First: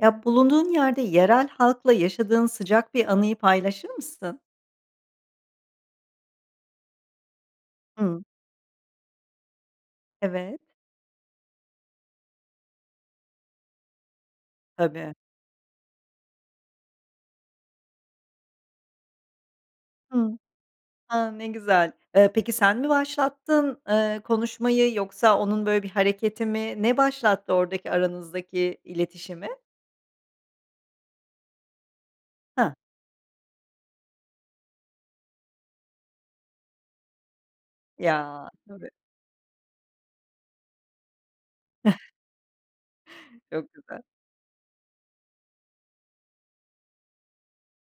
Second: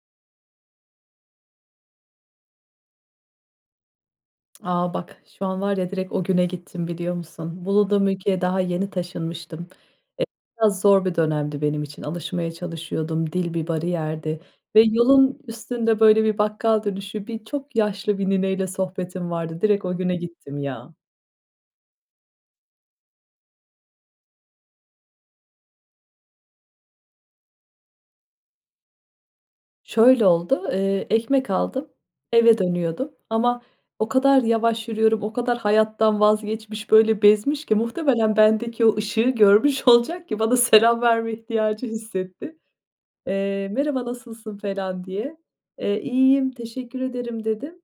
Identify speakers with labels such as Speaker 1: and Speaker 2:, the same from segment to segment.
Speaker 1: Ya, bulunduğun yerde yerel halkla yaşadığın sıcak bir anıyı paylaşır mısın?
Speaker 2: A! Bak şu an var ya direkt o güne gittim biliyor musun? Bulunduğum
Speaker 1: Hımm.
Speaker 2: ülkeye daha yeni taşınmıştım. E,
Speaker 1: Evet.
Speaker 2: biraz zor bir dönemdi benim için, alışmaya çalışıyordum. Dil bir bariyerdi ve
Speaker 1: Tabii.
Speaker 2: yolun üstünde böyle bir bakkal dönüşü birçok yaşlı bir nineyle sohbetim vardı. Direkt o güne
Speaker 1: Hımm.
Speaker 2: gittim ya.
Speaker 1: A! Ne güzel. Eee, peki sen mi başlattın, eee, konuşmayı, yoksa onun böyle bir hareketi mi ne başlattı oradaki aranızdaki iletişimi?
Speaker 2: Şöyle oldu, eee, ekmek aldım eve
Speaker 1: Hah.
Speaker 2: dönüyordum ama o kadar yavaş yürüyorum, o kadar hayattan vazgeçmiş, böyle bezmiş ki muhtemelen
Speaker 1: Ya,
Speaker 2: bendeki
Speaker 1: tabii.
Speaker 2: o ışığı görmüş olacak ki bana selam verme ihtiyacı hissetti. Eee,
Speaker 1: Çok güzel.
Speaker 2: "Merhaba, nasılsın?" falan diye. Eee, "İyiyim, teşekkür ederim." dedim.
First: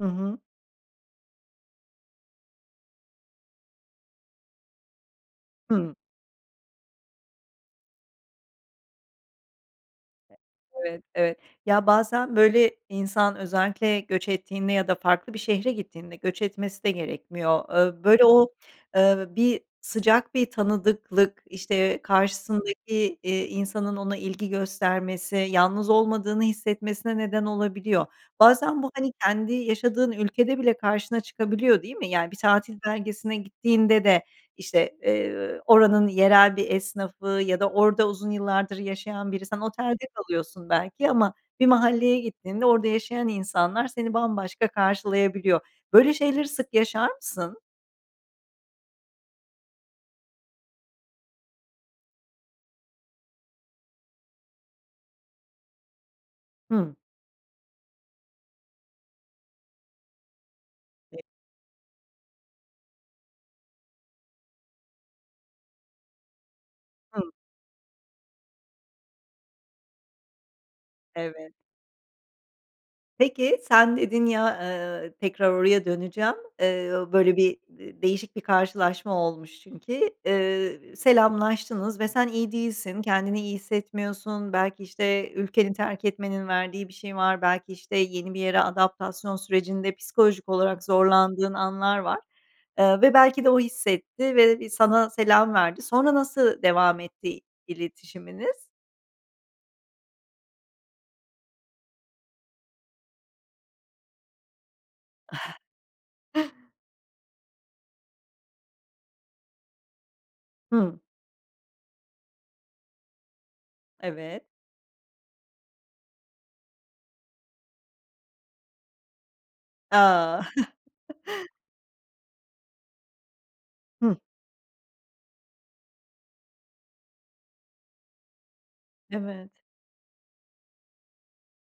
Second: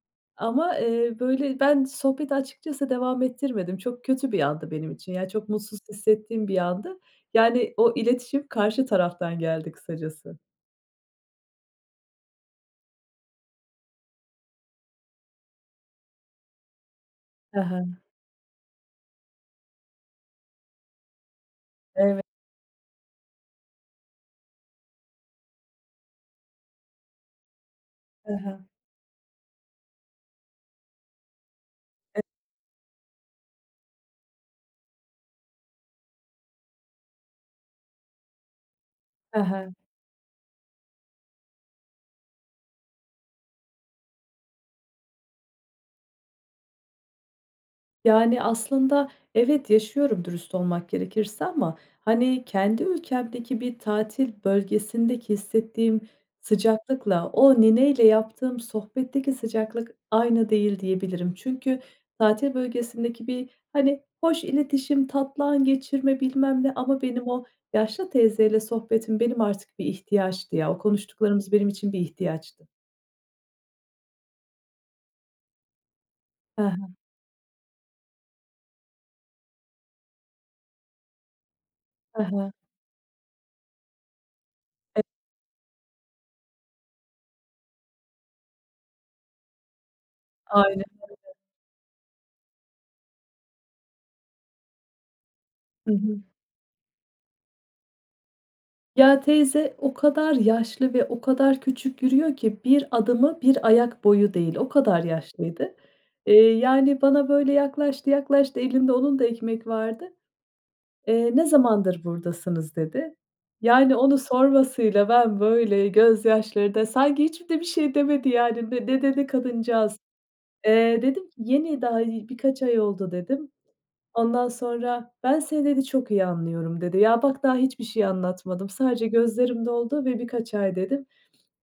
Speaker 1: Hı hı.
Speaker 2: Ama, eee, böyle ben sohbeti açıkçası devam ettirmedim. Çok kötü bir andı benim için ya, çok mutsuz
Speaker 1: Hımm.
Speaker 2: hissettiğim bir andı yani, o iletişim karşı taraftan geldi kısacası.
Speaker 1: Evet, evet. Ya bazen böyle insan özellikle göç ettiğinde ya da farklı bir şehre gittiğinde göç etmesi de gerekmiyor.
Speaker 2: He he.
Speaker 1: Iıı, böyle o, ııı, bir sıcak bir tanıdıklık işte,
Speaker 2: Eve
Speaker 1: karşısındaki, iii, insanın ona ilgi göstermesi, yalnız olmadığını hissetmesine neden olabiliyor.
Speaker 2: Hı hı.
Speaker 1: Bazen bu hani, kendi yaşadığın ülkede bile karşına çıkabiliyor değil mi?
Speaker 2: [unintelligible]
Speaker 1: Yani bir tatil beldesine gittiğinde de işte, eee, oranın yerel bir esnafı ya da orada uzun yıllardır yaşayan
Speaker 2: He
Speaker 1: biri sen
Speaker 2: he.
Speaker 1: otelde kalıyorsun belki ama bir mahalleye gittiğinde orada yaşayan insanlar seni bambaşka karşılayabiliyor. Böyle şeyleri sık yaşar mısın?
Speaker 2: Yani, aslında evet, yaşıyorum dürüst olmak gerekirse ama, hani, kendi ülkemdeki bir tatil bölgesindeki hissettiğim
Speaker 1: Hımm.
Speaker 2: sıcaklıkla, o nineyle yaptığım sohbetteki sıcaklık aynı değil
Speaker 1: [unintelligible]
Speaker 2: diyebilirim. Çünkü tatil bölgesindeki bir, hani, hoş iletişim, tatlı an geçirme bilmem ne. Ama benim
Speaker 1: Hımm.
Speaker 2: o yaşlı teyzeyle sohbetim benim artık bir ihtiyaçtı, ya. O
Speaker 1: Evet.
Speaker 2: konuştuklarımız benim için bir ihtiyaçtı.
Speaker 1: Peki, sen dedin ya, ııı, tekrar oraya döneceğim.
Speaker 2: Ha ha.
Speaker 1: Iıı, böyle bir de değişik bir karşılaşma olmuş çünkü. Iıı, selamlaştınız ve
Speaker 2: Hı
Speaker 1: sen iyi
Speaker 2: hı.
Speaker 1: değilsin, kendini iyi hissetmiyorsun. Belki,
Speaker 2: E
Speaker 1: işte, ülkenin terk etmenin verdiği bir şey var, belki, işte, yeni bir yere adaptasyon sürecinde psikolojik
Speaker 2: Aynen
Speaker 1: olarak
Speaker 2: aynen.
Speaker 1: zorlandığın anlar var. Iıı, ve belki de o hissetti ve bir sana selam verdi.
Speaker 2: Hı
Speaker 1: Sonra
Speaker 2: hı.
Speaker 1: nasıl devam etti i iletişiminiz?
Speaker 2: Ya, teyze o kadar yaşlı ve o kadar küçük yürüyor ki, 1 adımı 1 ayak boyu değil, o kadar yaşlıydı. Eee, yani bana böyle yaklaştı yaklaştı, elinde onun da ekmek vardı.
Speaker 1: Hımm.
Speaker 2: Eee, "Ne zamandır buradasınız?" dedi. Yani onu
Speaker 1: Evet.
Speaker 2: sormasıyla ben böyle gözyaşlarında Sanki hiçbir de bir şey demedi yani. Ne dedi kadıncağız?
Speaker 1: A!
Speaker 2: Eee, dedim ki: "Yeni daha, ııı, birkaç ay oldu." dedim.
Speaker 1: Hı.
Speaker 2: Ondan sonra "Ben seni" dedi "Çok iyi anlıyorum." dedi. Ya, bak, daha hiçbir şey anlatmadım, sadece
Speaker 1: Evet.
Speaker 2: gözlerim doldu ve "birkaç ay" dedim.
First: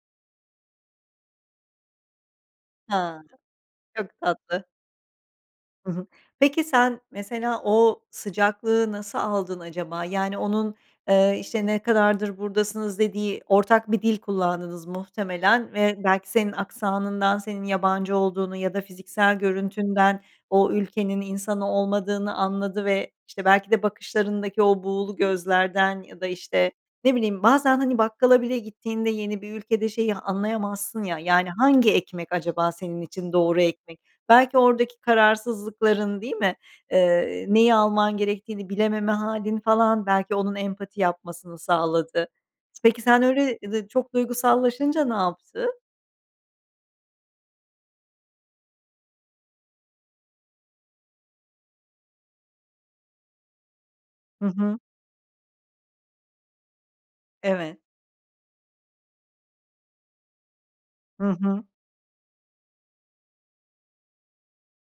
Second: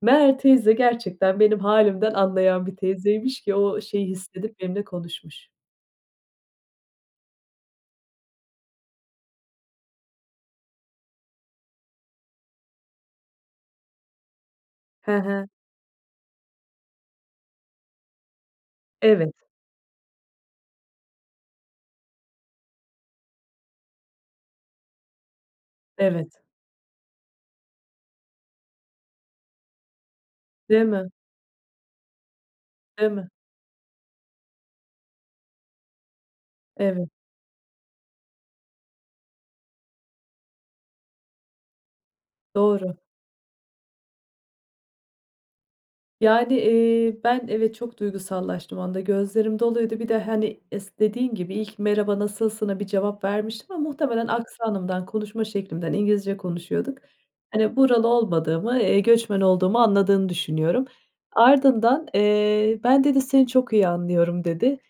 Speaker 2: Meğer teyze gerçekten benim hâlimden anlayan bir
Speaker 1: Ha,
Speaker 2: teyzeymiş ki o şeyi
Speaker 1: çok
Speaker 2: hissedip
Speaker 1: tatlı.
Speaker 2: benimle konuşmuş.
Speaker 1: Hı hı. Peki, sen mesela o sıcaklığı nasıl aldın acaba? Yani onun, eee, işte, "Ne kadardır buradasınız?" dediği ortak bir dil kullandınız
Speaker 2: Hı hı.
Speaker 1: muhtemelen ve belki senin aksanından, senin yabancı olduğunu ya da
Speaker 2: Evet.
Speaker 1: fiziksel görüntünden o ülkenin insanı olmadığını anladı ve, işte, belki de bakışlarındaki o buğulu gözlerden ya da,
Speaker 2: Evet.
Speaker 1: işte, ne bileyim... Bazen hani bakkala bile gittiğinde yeni bir ülkede şeyi
Speaker 2: Değil
Speaker 1: anlayamazsın
Speaker 2: mi?
Speaker 1: ya, yani hangi ekmek acaba senin
Speaker 2: Değil mi?
Speaker 1: için doğru ekmek? Belki oradaki kararsızlıkların, değil mi?
Speaker 2: Evet.
Speaker 1: Eee, neyi alman gerektiğini bilememe hâlin falan belki onun empati yapmasını sağladı.
Speaker 2: Doğru.
Speaker 1: Peki, sen öyle, ııı, de çok duygusallaşınca ne yaptı?
Speaker 2: Yani, eee, ben evet, çok duygusallaştım o anda, gözlerim doluydu bir de, hani, is dediğin gibi, ilk merhaba nasılsına bir cevap vermiştim ama muhtemelen
Speaker 1: Hı hı.
Speaker 2: aksanımdan, konuşma şeklimden ,İngilizce konuşuyorduk, hani,
Speaker 1: Evet.
Speaker 2: buralı olmadığımı, eee, göçmen olduğumu anladığını düşünüyorum.
Speaker 1: Hı hı.
Speaker 2: Ardından, eee, "ben" dedi "Seni çok iyi anlıyorum." dedi.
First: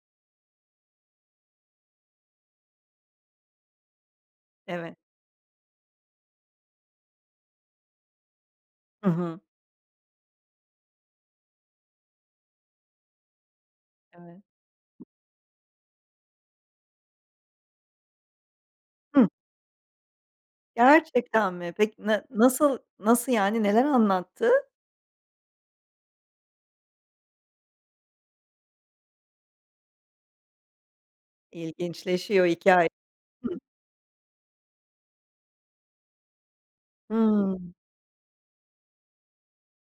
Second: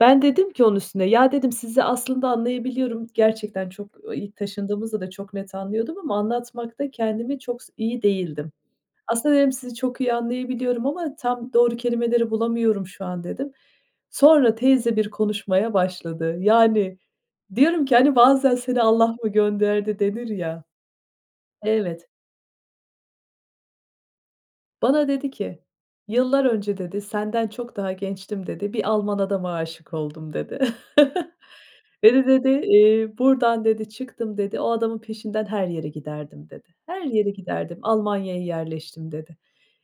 Speaker 2: Ben dedim ki onun üstüne: "ya" dedim "Sizi aslında anlayabiliyorum." Gerçekten çok İlk
Speaker 1: Evet.
Speaker 2: taşındığımızda da çok net anlıyordum ama anlatmakta kendimi çok s iyi değildim.
Speaker 1: Hı
Speaker 2: Aslında
Speaker 1: hı.
Speaker 2: dedim: "Sizi çok iyi anlayabiliyorum ama tam doğru kelimeleri bulamıyorum şu an." dedim.
Speaker 1: Evet.
Speaker 2: Sonra teyze bir konuşmaya başladı. Yani diyorum ki, hani, bazen "Seni Allah
Speaker 1: Hıh.
Speaker 2: mı gönderdi?" denir ya.
Speaker 1: Gerçekten mi? Peki,
Speaker 2: Evet.
Speaker 1: na nasıl nasıl yani neler anlattı?
Speaker 2: Bana dedi ki: "yıllar önce" dedi, "Senden çok daha gençtim." dedi. "Bir Alman adama aşık oldum." dedi. "Beni"
Speaker 1: İlginçleşiyor
Speaker 2: dedi,
Speaker 1: hikâye.
Speaker 2: "eee,
Speaker 1: Hıh.
Speaker 2: buradan" dedi, "Çıktım." dedi. "O adamın peşinden her yere giderdim." dedi. "Her yere
Speaker 1: Hıı.
Speaker 2: giderdim, Almanya'ya yerleştim." dedi."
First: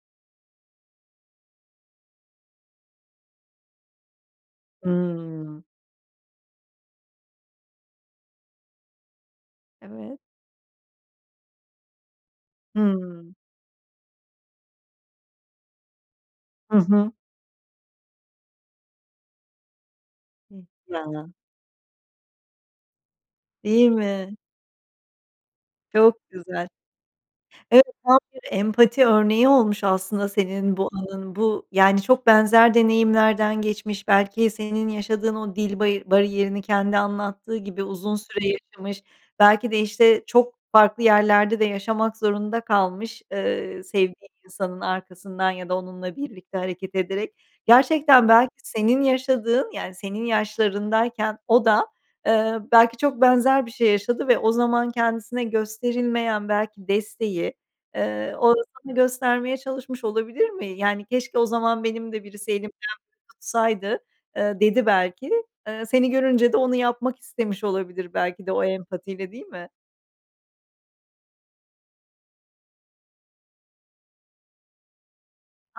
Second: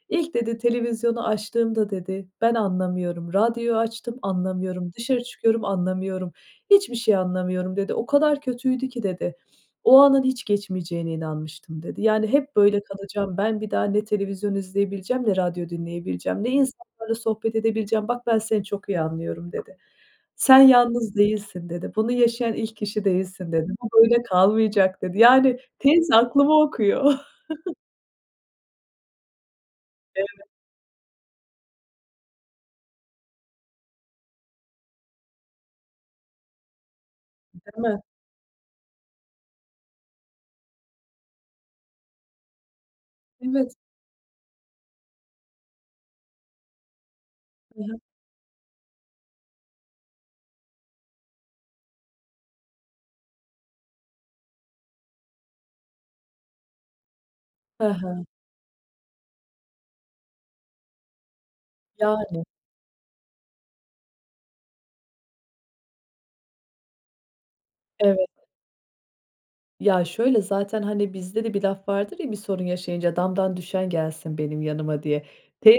Speaker 2: İlk" dedi, "televizyonu açtığımda" dedi, "Ben anlamıyorum, radyo açtım anlamıyorum, dışarı
Speaker 1: Hımm.
Speaker 2: çıkıyorum anlamıyorum, hiçbir şey anlamıyorum." dedi. "O kadar kötüydü ki." dedi, "O
Speaker 1: Evet.
Speaker 2: anın hiç geçmeyeceğine inanmıştım." dedi. "Yani hep böyle
Speaker 1: Hımm.
Speaker 2: kalacağım, ben bir daha ne televizyon izleyebileceğim, ne radyo dinleyebileceğim, ne
Speaker 1: Hı hı.
Speaker 2: insanlarla sohbet edebileceğim, bak ben seni çok iyi anlıyorum." dedi.
Speaker 1: Hıh.
Speaker 2: "Sen yalnız
Speaker 1: [unintelligible]
Speaker 2: değilsin." dedi. "Bunu yaşayan ilk kişi değilsin." dedi.
Speaker 1: Değil
Speaker 2: "Bu böyle
Speaker 1: mi?
Speaker 2: kalmayacak." dedi. Yani teyze
Speaker 1: Çok
Speaker 2: aklımı
Speaker 1: güzel.
Speaker 2: okuyor.
Speaker 1: Evet, tam bir empati örneği olmuş aslında
Speaker 2: Evet.
Speaker 1: senin bu anın. Bu yani çok benzer deneyimlerden geçmiş, belki senin yaşadığın o dil bari bariyerini kendi anlattığı
Speaker 2: Değil
Speaker 1: gibi
Speaker 2: mi?
Speaker 1: uzun süre yaşamış, belki de, işte, çok farklı yerlerde de yaşamak zorunda kalmış,
Speaker 2: Evet.
Speaker 1: ııı, sevdiği insanın arkasından ya da onunla birlikte hareket ederek.
Speaker 2: Hı hı.
Speaker 1: Gerçekten belki senin yaşadığın, yani senin yaşlarındayken o da, ııı, belki çok benzer bir şey yaşadı ve o zaman kendisine gösterilmeyen belki desteği,
Speaker 2: Hı hı.
Speaker 1: ııı, o da sana göstermeye çalışmış olabilir mi? Yani keşke o zaman benim de
Speaker 2: Yani.
Speaker 1: birisi elimden tutsaydı, ııı, dedi belki. Iıı, seni görünce de onu yapmak istemiş olabilir
Speaker 2: Evet.
Speaker 1: belki de o empatiyle, değil mi?
Speaker 2: Ya, şöyle zaten, hani, bizde de bir laf vardır ya, bir sorun yaşayınca "Damdan düşen gelsin benim yanıma" diye.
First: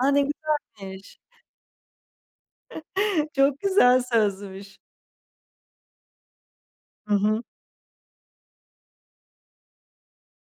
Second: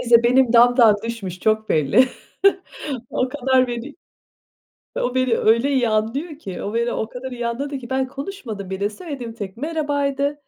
Speaker 1: A, ne
Speaker 2: benim damdan
Speaker 1: güzelmiş.
Speaker 2: düşmüş çok belli o
Speaker 1: Çok
Speaker 2: kadar belli.
Speaker 1: güzel sözmüş.
Speaker 2: O beni öyle iyi anlıyor ki o beni o
Speaker 1: Hı
Speaker 2: kadar
Speaker 1: hı.
Speaker 2: iyi anladı ki ben konuşmadım bile söylediğim tek merhabaydı,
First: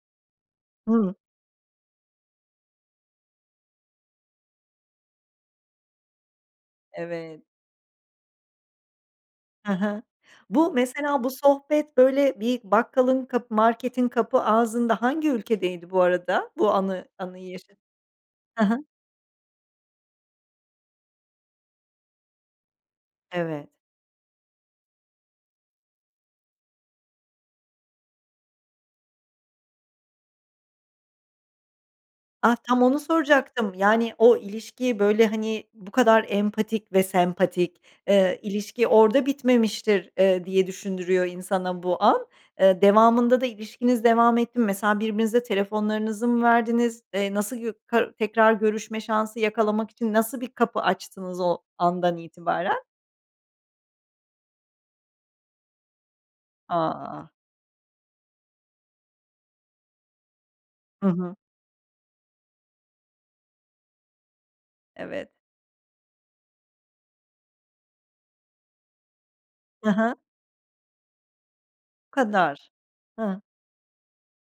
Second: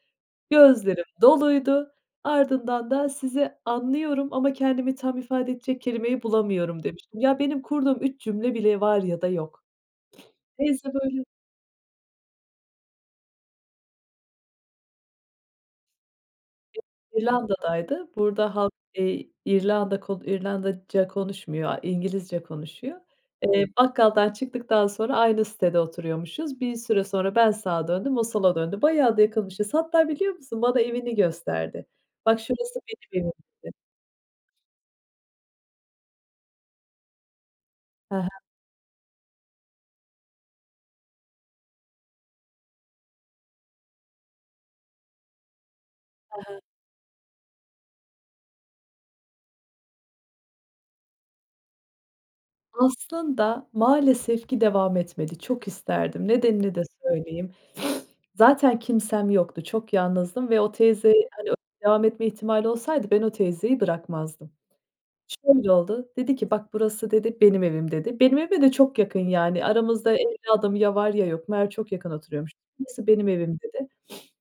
Speaker 2: gözlerim
Speaker 1: Hımm.
Speaker 2: doluydu. Ardından da "Sizi anlıyorum ama kendimi tam ifade edecek kelimeyi bulamıyorum." demiştim. Ya,
Speaker 1: Evet.
Speaker 2: benim kurduğum 3 cümle bile var ya da yok.
Speaker 1: Hı hı. Bu
Speaker 2: Teyze
Speaker 1: mesela
Speaker 2: böyle
Speaker 1: bu sohbet böyle bir bakkalın kapı marketin kapı ağzında hangi ülkedeydi bu arada? Bu
Speaker 2: Yok,
Speaker 1: anı anıyı yaşa
Speaker 2: İrlanda'daydı, burada
Speaker 1: Hı
Speaker 2: halk,
Speaker 1: hı.
Speaker 2: eee İrlanda k İrlandaca konuşmuyor, a İngilizce konuşuyor. Eee,
Speaker 1: Evet.
Speaker 2: bakkaldan çıktıktan sonra aynı sitede oturuyormuşuz. Bir süre sonra ben sağa döndüm, o sola döndü, bayağı da yakınmışız. Hatta biliyor musun bana evini gösterdi. "Bak,
Speaker 1: Ah,
Speaker 2: şurası
Speaker 1: tam onu
Speaker 2: benim evim."
Speaker 1: soracaktım.
Speaker 2: dedi.
Speaker 1: Yani o ilişki böyle, hani, bu kadar empatik ve sempatik,
Speaker 2: He he.
Speaker 1: eee, ilişki orada bitmemiştir, eee, diye düşündürüyor insana bu an. Eee, devamında da, eee, ilişkiniz devam etti mi, mesela birbirinize telefonlarınızı
Speaker 2: He
Speaker 1: mı
Speaker 2: he.
Speaker 1: verdiniz? Eee, nasıl, [unintelligible] tekrar görüşme şansı yakalamak için nasıl bir kapı açtınız o andan itibaren?
Speaker 2: Aslında maalesef ki devam etmedi, çok isterdim nedenini de
Speaker 1: A!
Speaker 2: söyleyeyim. Zaten kimsem yoktu, çok yalnızdım ve o
Speaker 1: Hı
Speaker 2: teyzeyle,
Speaker 1: hı.
Speaker 2: hani, devam etme ihtimali olsaydı, ben o teyzeyi bırakmazdım.
Speaker 1: Evet.
Speaker 2: Şöyle oldu, dedi ki: "bak, burası" dedi, "benim evim" dedi. Benim evime de çok yakın yani
Speaker 1: Hı
Speaker 2: aramızda
Speaker 1: hı.
Speaker 2: 50 adım ya var ya yok. Meğer çok yakın
Speaker 1: Bu
Speaker 2: oturuyormuş.
Speaker 1: kadar.
Speaker 2: "Burası benim
Speaker 1: Hı.
Speaker 2: evim." dedi.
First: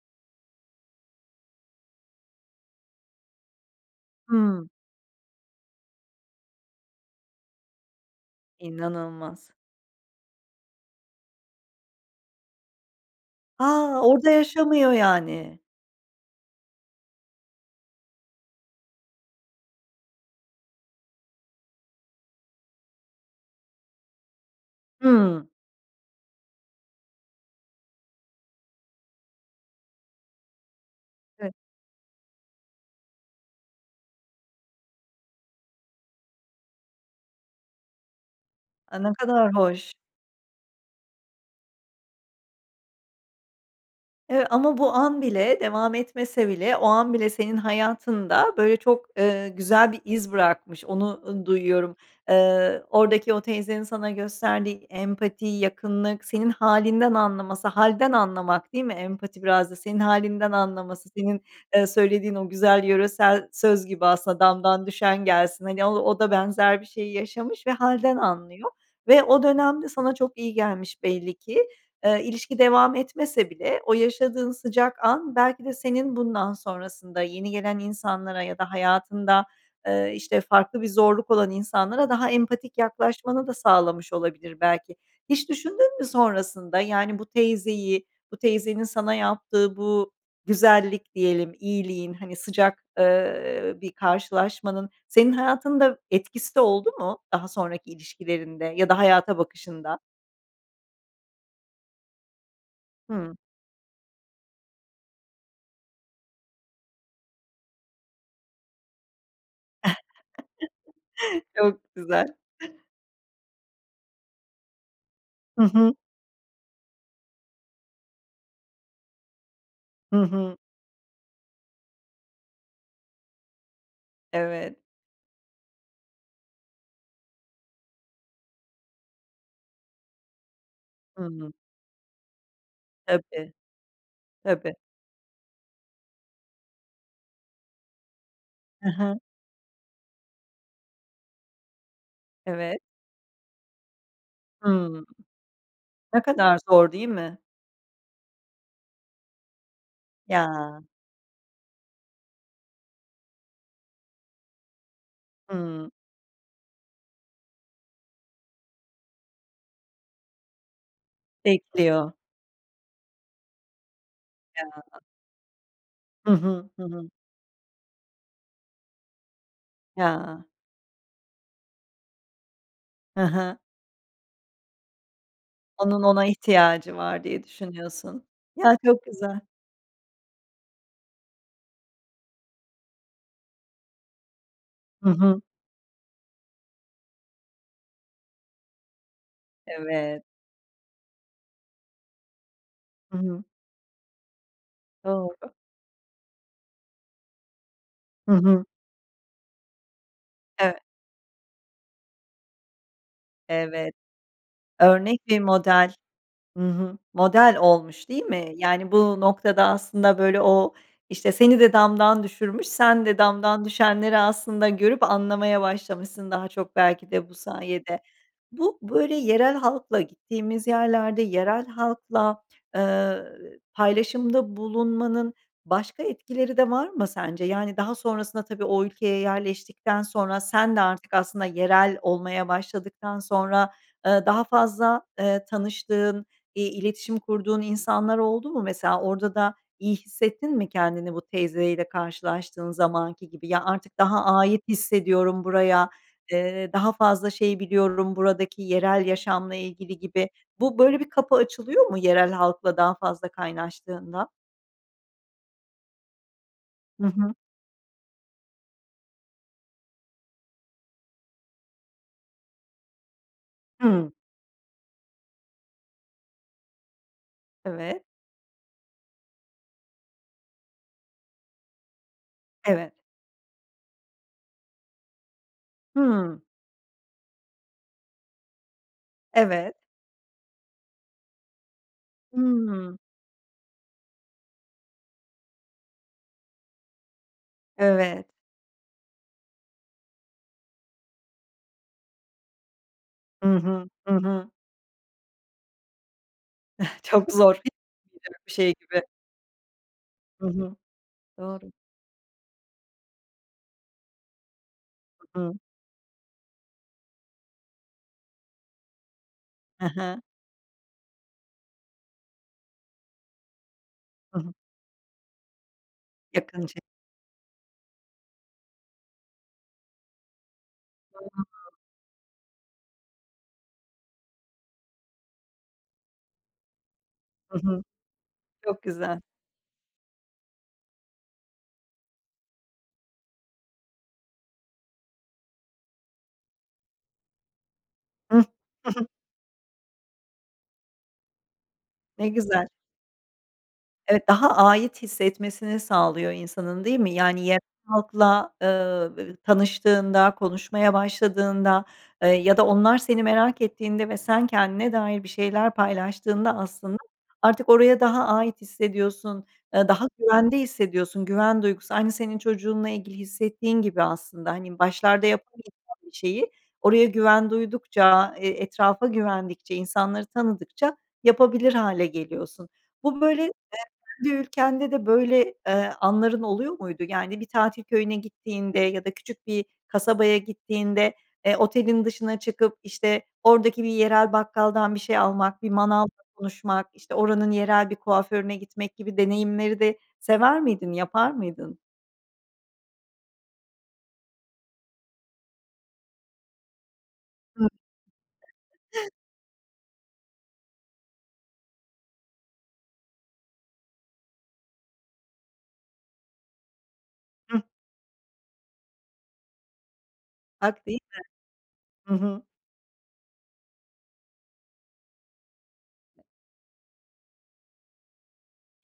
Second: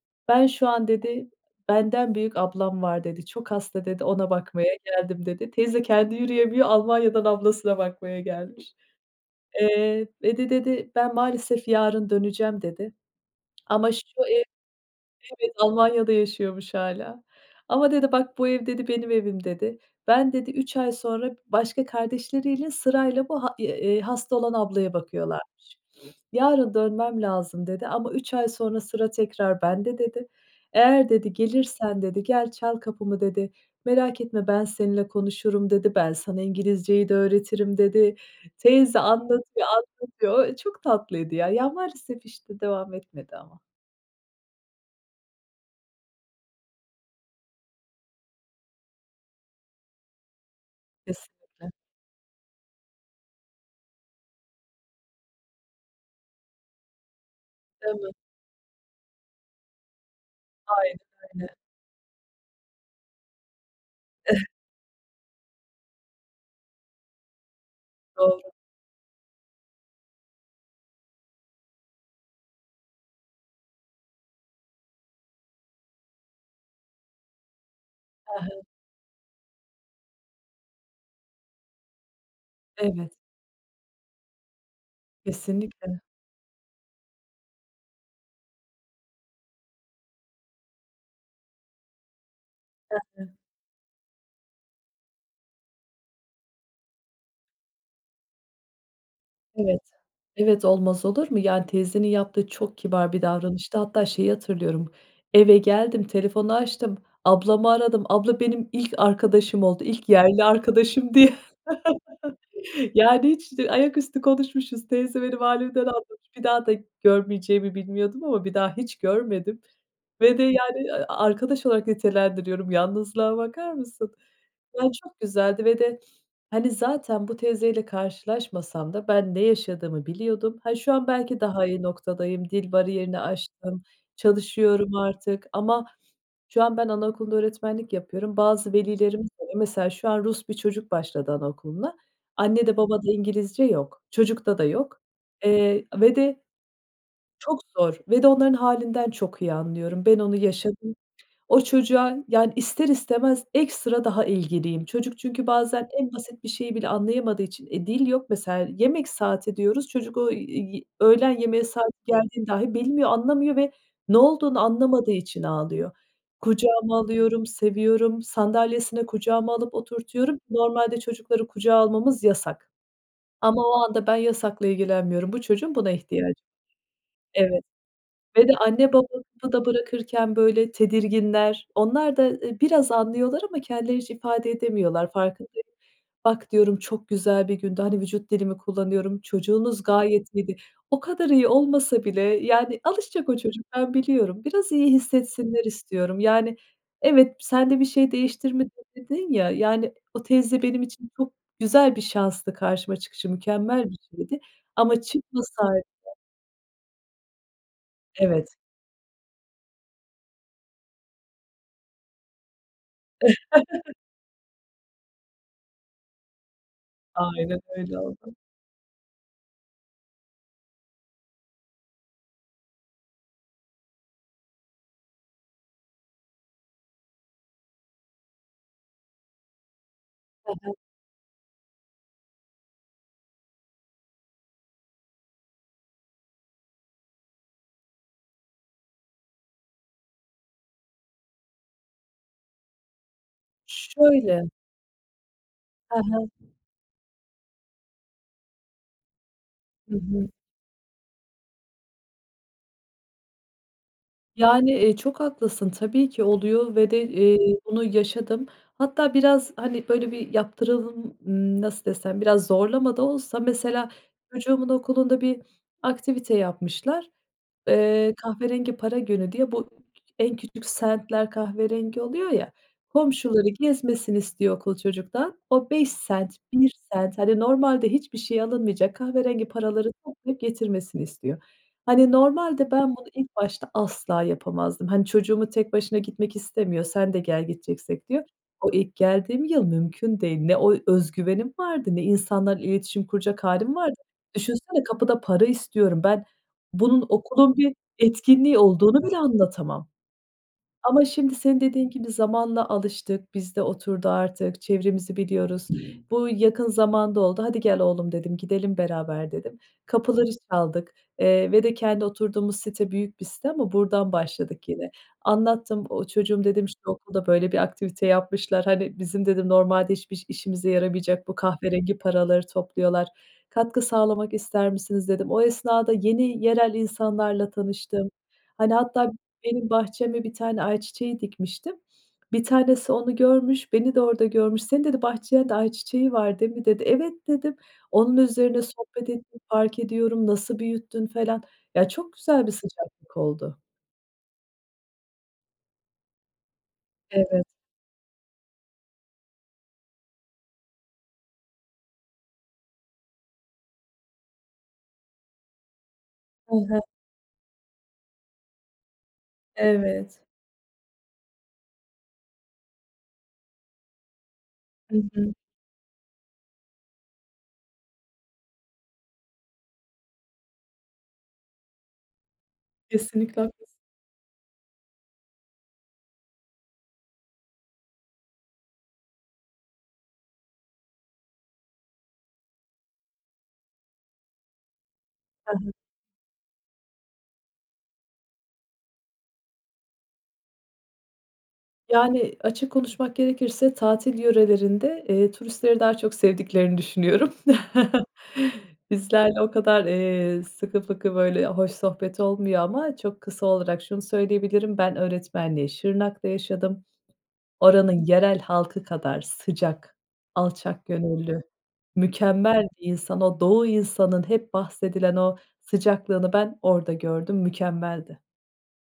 Speaker 2: "Ben şu an" dedi, "Benden büyük ablam var." dedi. "Çok hasta." dedi, "Ona
Speaker 1: Hımm.
Speaker 2: bakmaya geldim." dedi. Teyze kendi yürüyemiyor Almanya'dan ablasına bakmaya gelmiş.
Speaker 1: İnanılmaz.
Speaker 2: Eee, "ve de" dedi, "Ben maalesef yarın döneceğim." dedi. Ama
Speaker 1: A,
Speaker 2: şu
Speaker 1: orada
Speaker 2: ev
Speaker 1: yaşamıyor
Speaker 2: Evet,
Speaker 1: yani.
Speaker 2: Almanya'da yaşıyormuş hâlâ "ama" dedi, "Bak, bu ev dedi benim evim." dedi. "Ben" dedi, 3 ay sonra başka kardeşleriyle sırayla bu a eee, eee, hasta olan ablaya
Speaker 1: Hımm.
Speaker 2: bakıyorlarmış. "Yarın dönmem lazım." dedi, "Ama 3 ay sonra sıra tekrar bende." dedi. "Eğer" dedi,
Speaker 1: [unintelligible]
Speaker 2: "gelirsen" dedi, "Gel çal kapımı." dedi. "Merak etme ben seninle konuşurum." dedi, "Ben sana İngilizceyi de öğretirim." dedi. Teyze
Speaker 1: A, ne kadar
Speaker 2: anlatıyor
Speaker 1: hoş.
Speaker 2: anlatıyor, ooo, çok tatlıydı ya. Ya, maalesef, işte, devam etmedi ama.
Speaker 1: Eee, ama bu an bile devam etmese bile, o an bile senin hayatında böyle çok güzel bir iz bırakmış, onu, uuu,
Speaker 2: Kesinlikle.
Speaker 1: duyuyorum. Eee, oradaki o teyzenin sana gösterdiği empati, yakınlık, senin hâlinden anlaması... Hâlden
Speaker 2: Evet.
Speaker 1: anlamak, değil mi? Empati biraz da senin hâlinden
Speaker 2: Hayır,
Speaker 1: anlaması senin,
Speaker 2: aynen.
Speaker 1: eee, söylediğin o güzel yöresel söz gibi aslında
Speaker 2: Eh
Speaker 1: damdan düşen gelsin. Hani, o o da benzer bir şeyi yaşamış ve hâlden
Speaker 2: Doğru.
Speaker 1: anlıyor ve o dönemde sana çok iyi gelmiş belli ki. Eee, ilişki devam etmese bile o yaşadığın sıcak an belki de senin bundan sonrasında yeni gelen
Speaker 2: Ha
Speaker 1: insanlara ya
Speaker 2: ha.
Speaker 1: da hayatında, eee, işte, farklı bir zorluk olan insanlara daha empatik
Speaker 2: Evet.
Speaker 1: yaklaşmanı da sağlamış olabilir belki. Hiç düşündün
Speaker 2: Kesinlikle.
Speaker 1: mü sonrasında, yani, bu teyzeyi, bu teyzenin sana yaptığı bu "güzellik" diyelim, iyiliğin, hani, sıcak,
Speaker 2: He he.
Speaker 1: eee, bir karşılaşmanın senin hayatında etkisi de oldu mu daha sonraki ilişkilerinde ya da hayata
Speaker 2: Evet.
Speaker 1: bakışında?
Speaker 2: Evet, olmaz olur mu? Yani, teyzenin yaptığı çok kibar bir
Speaker 1: Hımm.
Speaker 2: davranıştı. Hatta şeyi hatırlıyorum, eve geldim, telefonu açtım, ablamı aradım, "Abla, benim ilk arkadaşım oldu, ilk yerli arkadaşım." diye.
Speaker 1: Çok güzel.
Speaker 2: Yani, hiç ayaküstü konuşmuşuz, teyze benim
Speaker 1: Hı
Speaker 2: hâlimden
Speaker 1: hı.
Speaker 2: anlamış, bir daha da görmeyeceğimi bilmiyordum ama bir daha hiç görmedim
Speaker 1: Hı
Speaker 2: ve de,
Speaker 1: hı.
Speaker 2: yani, arkadaş olarak nitelendiriyorum. Yalnızlığa bakar mısın?
Speaker 1: Evet.
Speaker 2: Ya, çok güzeldi ve de, hani, zaten bu teyzeyle karşılaşmasam da ben ne yaşadığımı biliyordum. Ha, şu an
Speaker 1: Hı
Speaker 2: belki
Speaker 1: hı.
Speaker 2: daha iyi noktadayım, dil bariyerini
Speaker 1: Tabii.
Speaker 2: aştım,
Speaker 1: Tabii.
Speaker 2: çalışıyorum artık ama şu an ben anaokulunda öğretmenlik yapıyorum. Bazı
Speaker 1: He he.
Speaker 2: velilerim de mesela şu an Rus bir çocuk başladı anaokuluna, annede
Speaker 1: Evet.
Speaker 2: babada İngilizce yok. Çocukta da yok,
Speaker 1: Hımm.
Speaker 2: eee, ve
Speaker 1: Ne
Speaker 2: de
Speaker 1: kadar zor, değil mi?
Speaker 2: çok zor ve de onların hâlinden çok iyi anlıyorum. Ben onu
Speaker 1: Ya!
Speaker 2: yaşadım. O çocuğa, yani, ister istemez ekstra daha ilgiliyim. Çocuk çünkü bazen
Speaker 1: Hımm.
Speaker 2: en basit bir şeyi bile anlayamadığı için, eee, dil yok mesela, "yemek saati" diyoruz, çocuk o, iii, öğlen yemeğe saati
Speaker 1: Bekliyor.
Speaker 2: geldiğini dâhi bilmiyor, anlamıyor ve ne olduğunu
Speaker 1: Ya!
Speaker 2: anlamadığı için ağlıyor.
Speaker 1: Hı hı. Hı
Speaker 2: Kucağıma
Speaker 1: hı.
Speaker 2: alıyorum, seviyorum, sandalyesine kucağıma alıp oturtuyorum.
Speaker 1: Ya!
Speaker 2: Normalde çocukları kucağa almamız yasak
Speaker 1: He he.
Speaker 2: ama o anda ben yasakla ilgilenmiyorum. Bu çocuğun buna
Speaker 1: Onun,
Speaker 2: ihtiyacı
Speaker 1: ona
Speaker 2: var.
Speaker 1: ihtiyacı var diye
Speaker 2: Evet
Speaker 1: düşünüyorsun.
Speaker 2: ve de
Speaker 1: Ya,
Speaker 2: anne
Speaker 1: çok
Speaker 2: baba
Speaker 1: güzel.
Speaker 2: kapıda bırakırken, böyle, tedirginler. Onlar da, eee, biraz anlıyorlar ama kendileri hiç ifade
Speaker 1: Hı
Speaker 2: edemiyorlar,
Speaker 1: hı.
Speaker 2: farkındayı "Bak," diyorum, "çok güzel bir gündü." Hani, vücut dilimi kullanıyorum, "Çocuğunuz
Speaker 1: Evet.
Speaker 2: gayet iyiydi." O kadar iyi olmasa bile, yani,
Speaker 1: Hı
Speaker 2: alışacak o
Speaker 1: hı.
Speaker 2: çocuk, ben biliyorum. Biraz iyi
Speaker 1: Doğru.
Speaker 2: hissetsinler istiyorum. Yani, evet, "Sen de bir şey
Speaker 1: Hı hı.
Speaker 2: değiştirmedi "dedin ya, yani, o teyze
Speaker 1: Evet.
Speaker 2: benim için çok güzel bir şanstı karşıma çıkışı mükemmel bir
Speaker 1: Evet,
Speaker 2: şeydi ama
Speaker 1: örnek bir
Speaker 2: çıkmasaydı
Speaker 1: model Hı hı, model olmuş, değil mi?
Speaker 2: Evet.
Speaker 1: Yani, bu noktada aslında, böyle, o, işte, seni de damdan düşürmüş, sen de damdan düşenleri aslında görüp anlamaya başlamışsın daha çok belki de bu
Speaker 2: Aynen öyle
Speaker 1: sayede.
Speaker 2: oldu.
Speaker 1: Bu, böyle, yerel halkla gittiğimiz yerlerde yerel halkla, eee, paylaşımda bulunmanın başka etkileri de var mı sence? Yani, daha sonrasında tabii o ülkeye yerleştikten sonra
Speaker 2: Ha ha.
Speaker 1: sen de artık aslında yerel olmaya başladıktan sonra, eee, daha fazla, eee, tanıştığın, eee, iletişim kurduğun insanlar oldu mu mesela? Orada da iyi hissettin mi kendini bu teyzeyle karşılaştığın zamanki gibi? "Ya, artık daha
Speaker 2: Şöyle
Speaker 1: ait hissediyorum buraya,
Speaker 2: Ha ha.
Speaker 1: eee, daha fazla şey biliyorum buradaki yerel yaşamla
Speaker 2: Hı
Speaker 1: ilgili." gibi
Speaker 2: hı.
Speaker 1: bu böyle, bir kapı açılıyor mu yerel halkla daha fazla kaynaştığında?
Speaker 2: Yani, e, çok haklısın. Tabii ki oluyor ve de,
Speaker 1: Hı hı.
Speaker 2: eee, bunu yaşadım. Hatta biraz, hani, böyle, bir yaptıralım Imm, nasıl desem, biraz zorlama da olsa mesela
Speaker 1: Hıı.
Speaker 2: çocuğumun okulunda bir aktivite yapmışlar.
Speaker 1: Evet.
Speaker 2: Eee, kahverengi para günü diye bu k k en küçük sentler kahverengi oluyor ya.
Speaker 1: Evet.
Speaker 2: Komşuları gezmesini istiyor okul çocuktan, o 5 sent,
Speaker 1: Hımm.
Speaker 2: 1 sent, hani, normalde hiçbir şey alınmayacak kahverengi
Speaker 1: Evet.
Speaker 2: paraları toplayıp getirmesini istiyor. Hani, normalde ben
Speaker 1: Imm.
Speaker 2: bunu ilk başta asla yapamazdım. Hani, çocuğumu tek başına gitmek istemiyor, "Sen de gel gideceksek." diyor.
Speaker 1: Evet.
Speaker 2: O ilk geldiğim yıl mümkün değil. Ne o özgüvenim vardı ne insanlarla iletişim kuracak
Speaker 1: Hı
Speaker 2: hâlim
Speaker 1: hı.
Speaker 2: vardı.
Speaker 1: Hı hı.
Speaker 2: Düşünsene kapıda para istiyorum. Ben bunun
Speaker 1: Çok
Speaker 2: okulun
Speaker 1: zor, hiç
Speaker 2: bir
Speaker 1: [unintelligible] bir
Speaker 2: etkinliği
Speaker 1: şey gibi.
Speaker 2: olduğunu bile anlatamam
Speaker 1: Hı hı.
Speaker 2: ama şimdi senin
Speaker 1: Doğru.
Speaker 2: dediğin gibi zamanla alıştık, biz de oturdu artık, çevremizi
Speaker 1: Hı hı.
Speaker 2: biliyoruz. Bu yakın zamanda oldu, "Hadi, gel oğlum." dedim, gidelim beraber dedim.
Speaker 1: He he.
Speaker 2: Kapıları çaldık, eee, ve de kendi oturduğumuz site büyük bir site ama buradan
Speaker 1: Hı hı.
Speaker 2: başladık yine. Anlattım, o, "Çocuğum,"
Speaker 1: Yakın
Speaker 2: dedim, "şu
Speaker 1: ç
Speaker 2: okulda, böyle, bir aktivite yapmışlar, hani, bizim dedim normalde hiç biş işimize yaramayacak bu
Speaker 1: Hıı.
Speaker 2: kahverengi paraları topluyorlar. Katkı sağlamak ister misiniz?" dedim. O esnada yeni yerel insanlarla
Speaker 1: Hı hı.
Speaker 2: tanıştım. Hani,
Speaker 1: Çok
Speaker 2: hatta
Speaker 1: güzel.
Speaker 2: benim bahçeme bir tane ayçiçeği dikmiştim. Bir tanesi onu görmüş, beni de orada görmüş. "Senin" dedi, "bahçende ayçiçeği var değil mi?" dedi. "Evet." dedim. Onun
Speaker 1: Hıh.
Speaker 2: üzerine
Speaker 1: Hı hı.
Speaker 2: sohbet ettim, "Fark ediyorum, nasıl büyüttün?" falan. Ya, çok
Speaker 1: Ne
Speaker 2: güzel bir
Speaker 1: güzel.
Speaker 2: sıcaklık oldu.
Speaker 1: Ev daha ait hissetmesini sağlıyor insanın, değil mi?
Speaker 2: Evet.
Speaker 1: Yani yerel halkla, ııı, ı tanıştığında, konuşmaya başladığında, ııı, ya da onlar seni merak ettiğinde ve sen kendine dair bir şeyler
Speaker 2: Hı
Speaker 1: paylaştığında
Speaker 2: hı.
Speaker 1: aslında artık oraya daha ait hissediyorsun, ııı, daha
Speaker 2: Evet.
Speaker 1: güvende hissediyorsun. Güven duygusu aynı senin çocuğunla ilgili hissettiğin gibi aslında. Hani,
Speaker 2: Hı
Speaker 1: başlarda
Speaker 2: hı.
Speaker 1: yapamayacağın bir şeyi oraya güven duydukça, e etrafa güvendikçe, insanları tanıdıkça yapabilir hâle geliyorsun. Bu
Speaker 2: Kesinlikle
Speaker 1: böyle [unintelligible]
Speaker 2: haklısın.
Speaker 1: kendi ülkende de böyle, eee, anların oluyor muydu? Yani bir tatil köyüne gittiğinde ya da küçük bir kasabaya gittiğinde, eee, otelin dışına çıkıp işte, oradaki bir yerel bakkaldan bir şey almak,
Speaker 2: He
Speaker 1: bir
Speaker 2: he.
Speaker 1: manavla konuşmak işte, oranın yerel bir kuaförüne gitmek gibi deneyimleri de sever miydin? Yapar mıydın?
Speaker 2: Yani açık konuşmak gerekirse tatil yörelerinde, eee, turistleri daha çok sevdiklerini düşünüyorum.
Speaker 1: [unintelligible]
Speaker 2: Bizlerle o kadar, eee, sıkı fıkı böyle hoş sohbet olmuyor ama çok kısa olarak şunu söyleyebilirim: Ben öğretmenliği Şırnak'ta yaşadım.
Speaker 1: [unintelligible]
Speaker 2: Oranın yerel halkı kadar sıcak, alçak
Speaker 1: Hak, değil mi?
Speaker 2: gönüllü,
Speaker 1: Hı hı.
Speaker 2: mükemmel bir insan o Doğu insanın hep bahsedilen o sıcaklığını ben orada gördüm. Mükemmeldi.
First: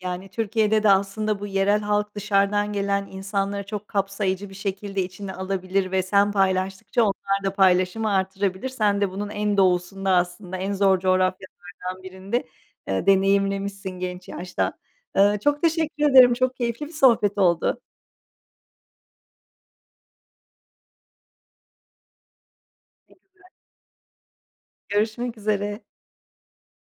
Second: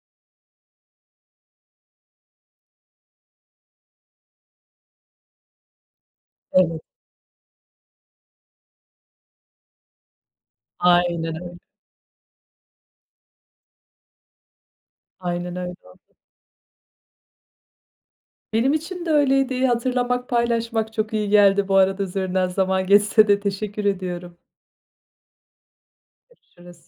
Speaker 1: Yani Türkiye'de de aslında bu yerel halk dışarıdan gelen insanları çok kapsayıcı bir şekilde içine alabilir ve sen
Speaker 2: Evet.
Speaker 1: paylaştıkça onlar da paylaşımı artırabilir. Sen de bunun en doğusunda aslında en zor
Speaker 2: Aynen öyle.
Speaker 1: coğrafyalardan birinde, eee, deneyimlemişsin genç yaşta. Iıı,
Speaker 2: Aynen
Speaker 1: çok
Speaker 2: öyle.
Speaker 1: teşekkür ederim. Çok keyifli bir sohbet oldu.
Speaker 2: Benim için de öyleydi. Hatırlamak, paylaşmak çok iyi geldi. Bu arada üzerinden zaman geçse de
Speaker 1: [unintelligible]
Speaker 2: teşekkür ediyorum.
Speaker 1: Görüşmek üzere.
Speaker 2: Görüşürüz.